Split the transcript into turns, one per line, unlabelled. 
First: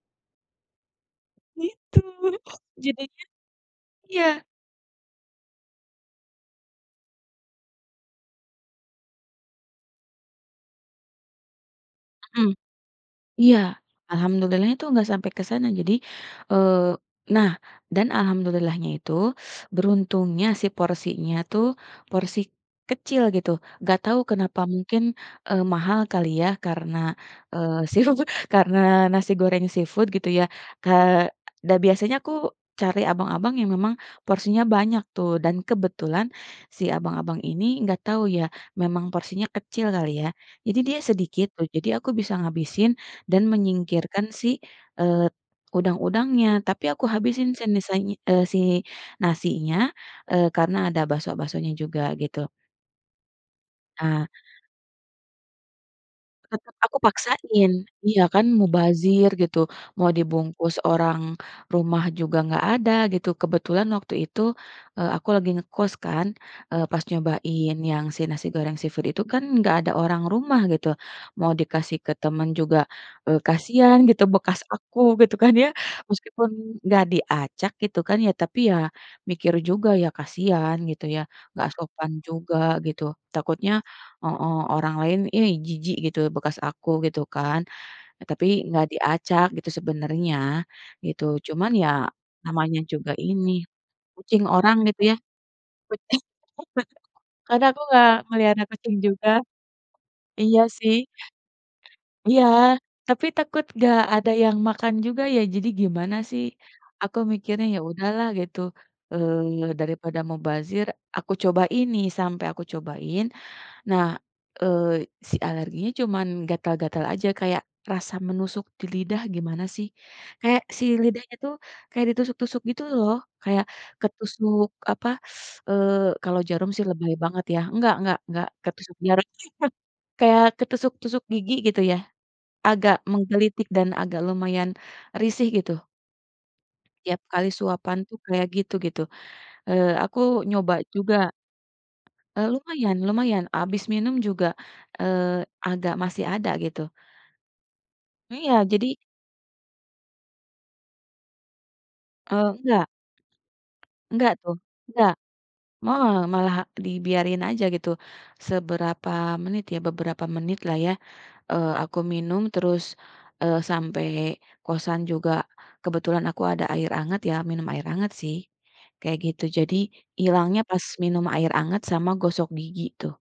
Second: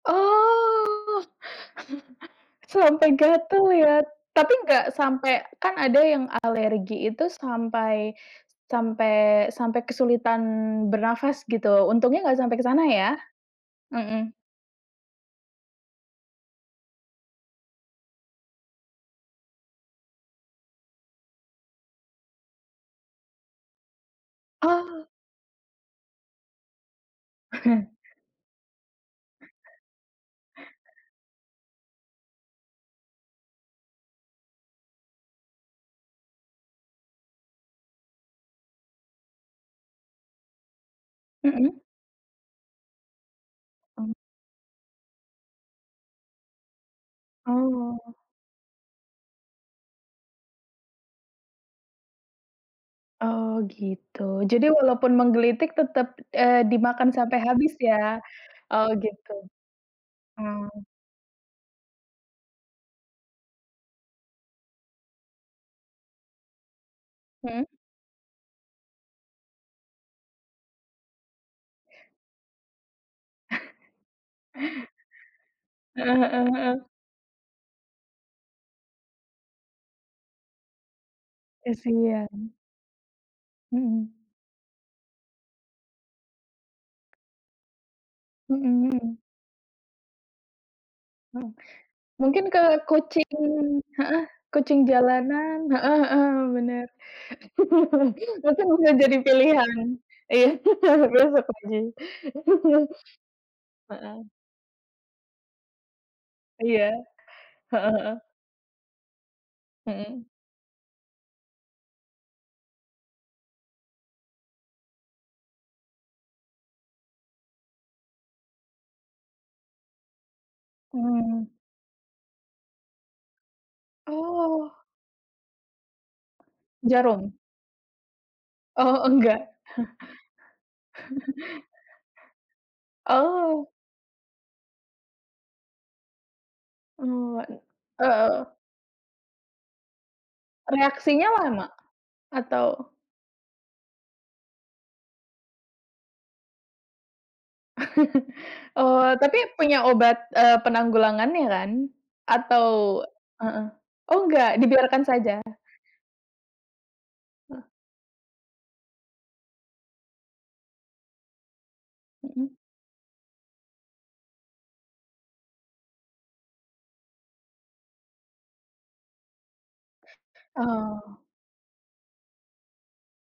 Oh.
Gitu,
Sampai
jadinya
gatal ya.
iya.
Tapi, enggak sampai kan ada yang alergi itu sampai sampai sampai kesulitan bernafas, gitu. Untungnya enggak
Mhm
sampai ke sana ya?
iya.
Mhm.
Alhamdulillahnya tuh enggak sampai ke sana. Jadi, eee nah, dan Alhamdulillahnya itu beruntungnya si porsinya tuh, porsi kecil, gitu. Enggak tahu kenapa mungkin,
Oh.
eee, mahal kali ya karena, eee, seafood karena nasi goreng seafood gitu ya. Ke dah biasanya aku cari abang-abang yang memang porsinya banyak tuh, dan kebetulan si abang-abang ini enggak tahu ya, memang porsinya kecil kali, ya. Jadi, dia sedikit tuh.
Mhm.
Jadi, aku bisa ngabisin dan
Mmm.
menyingkirkan si, eee udang-udangnya. Tapi, aku habisin senisanya
Oh.
eee, si nasinya, eee, karena ada bakso-baksonya juga, gitu.
Oh, gitu.
Nah
Jadi, walaupun menggelitik tetap, eee,
Tetap aku
dimakan sampai habis
paksain
ya?
iya, kan
Oh,
mubazir
gitu.
gitu, mau dibungkus
Mmm.
orang rumah juga enggak ada, gitu. Kebetulan waktu itu, eee, aku lagi ngekos kan, eee, pas
Mhm.
nyobain yang si nasi goreng seafood itu kan, enggak ada orang rumah gitu. Mau dikasih ke teman juga, eee, kasihan gitu bekas aku gitu kan ya.
Heeh heeh
Meskipun
heeh.
enggak diacak gitu kan ya, tapi ya mikir juga ya kasihan, gitu ya. Enggak sopan
Kasihan.
juga, gitu. Takutnya
Mhm.
heeh, orang lain "ih jijik gitu bekas aku," gitu kan. Tapi,
Mhm
enggak
mhm.
diacak gitu sebenarnya, gitu.
Mhm,
Cuman ya,
mungkin ke
namanya juga
kucing
ini
heeh,
kucing orang
kucing
itu ya
jalanan heeh heeh, benar.
karena aku enggak ngeliatnya
Untung enggak
kucing
jadi
juga
pilihan ya.
iya sih. Iya,
[unintelligible]
tapi takut enggak
Heeh.
ada yang makan juga ya. Jadi, gimana sih,
Iya,
aku mikirnya ya
heeh heeh.
udahlah gitu, eee, daripada
Mhm.
mubazir, aku cobain nih, sampai aku cobain. Nah, eee, si alerginya cuman gatal-gatal aja, kayak rasa menusuk di lidah gimana sih. Kayak si lidahnya
Mmm.
tuh, kayak ditusuk-tusuk, gitu loh. Kayak ketusuk
Oh.
apa, eee, kalau jarum sih lebay
Jarum?
banget ya. Enggak enggak enggak ketusuk
Oh,
jarum.
enggak.
Kayak ketusuk-tusuk gigi, gitu ya. Agak menggelitik
Oh.
dan agak lumayan risih, gitu. Tiap
Oh
kali suapan
eee
tuh kayak
heeh.
gitu, gitu. Eee, aku nyoba juga
Reaksinya lama?
eee,
Atau
lumayan lumayan habis minum juga, eee, agak masih ada, gitu. Iya, jadi
Oh, tapi punya obat, eee, penanggulangannya kan?
Eee,
Atau
enggak.
heeh oh
Enggak
enggak,
tuh,
dibiarkan
enggak.
saja?
Me malah dibiarin
Heeh.
aja gitu, seberapa menit ya, beberapa menit lah ya. Eee, aku minum
Mhm.
terus, eee, sampai kosan juga, kebetulan aku ada air hangat, ya minum air hangat sih, kayak gitu. Jadi, ilangnya pas
Oh.
minum air hangat sama gosok gigi tuh.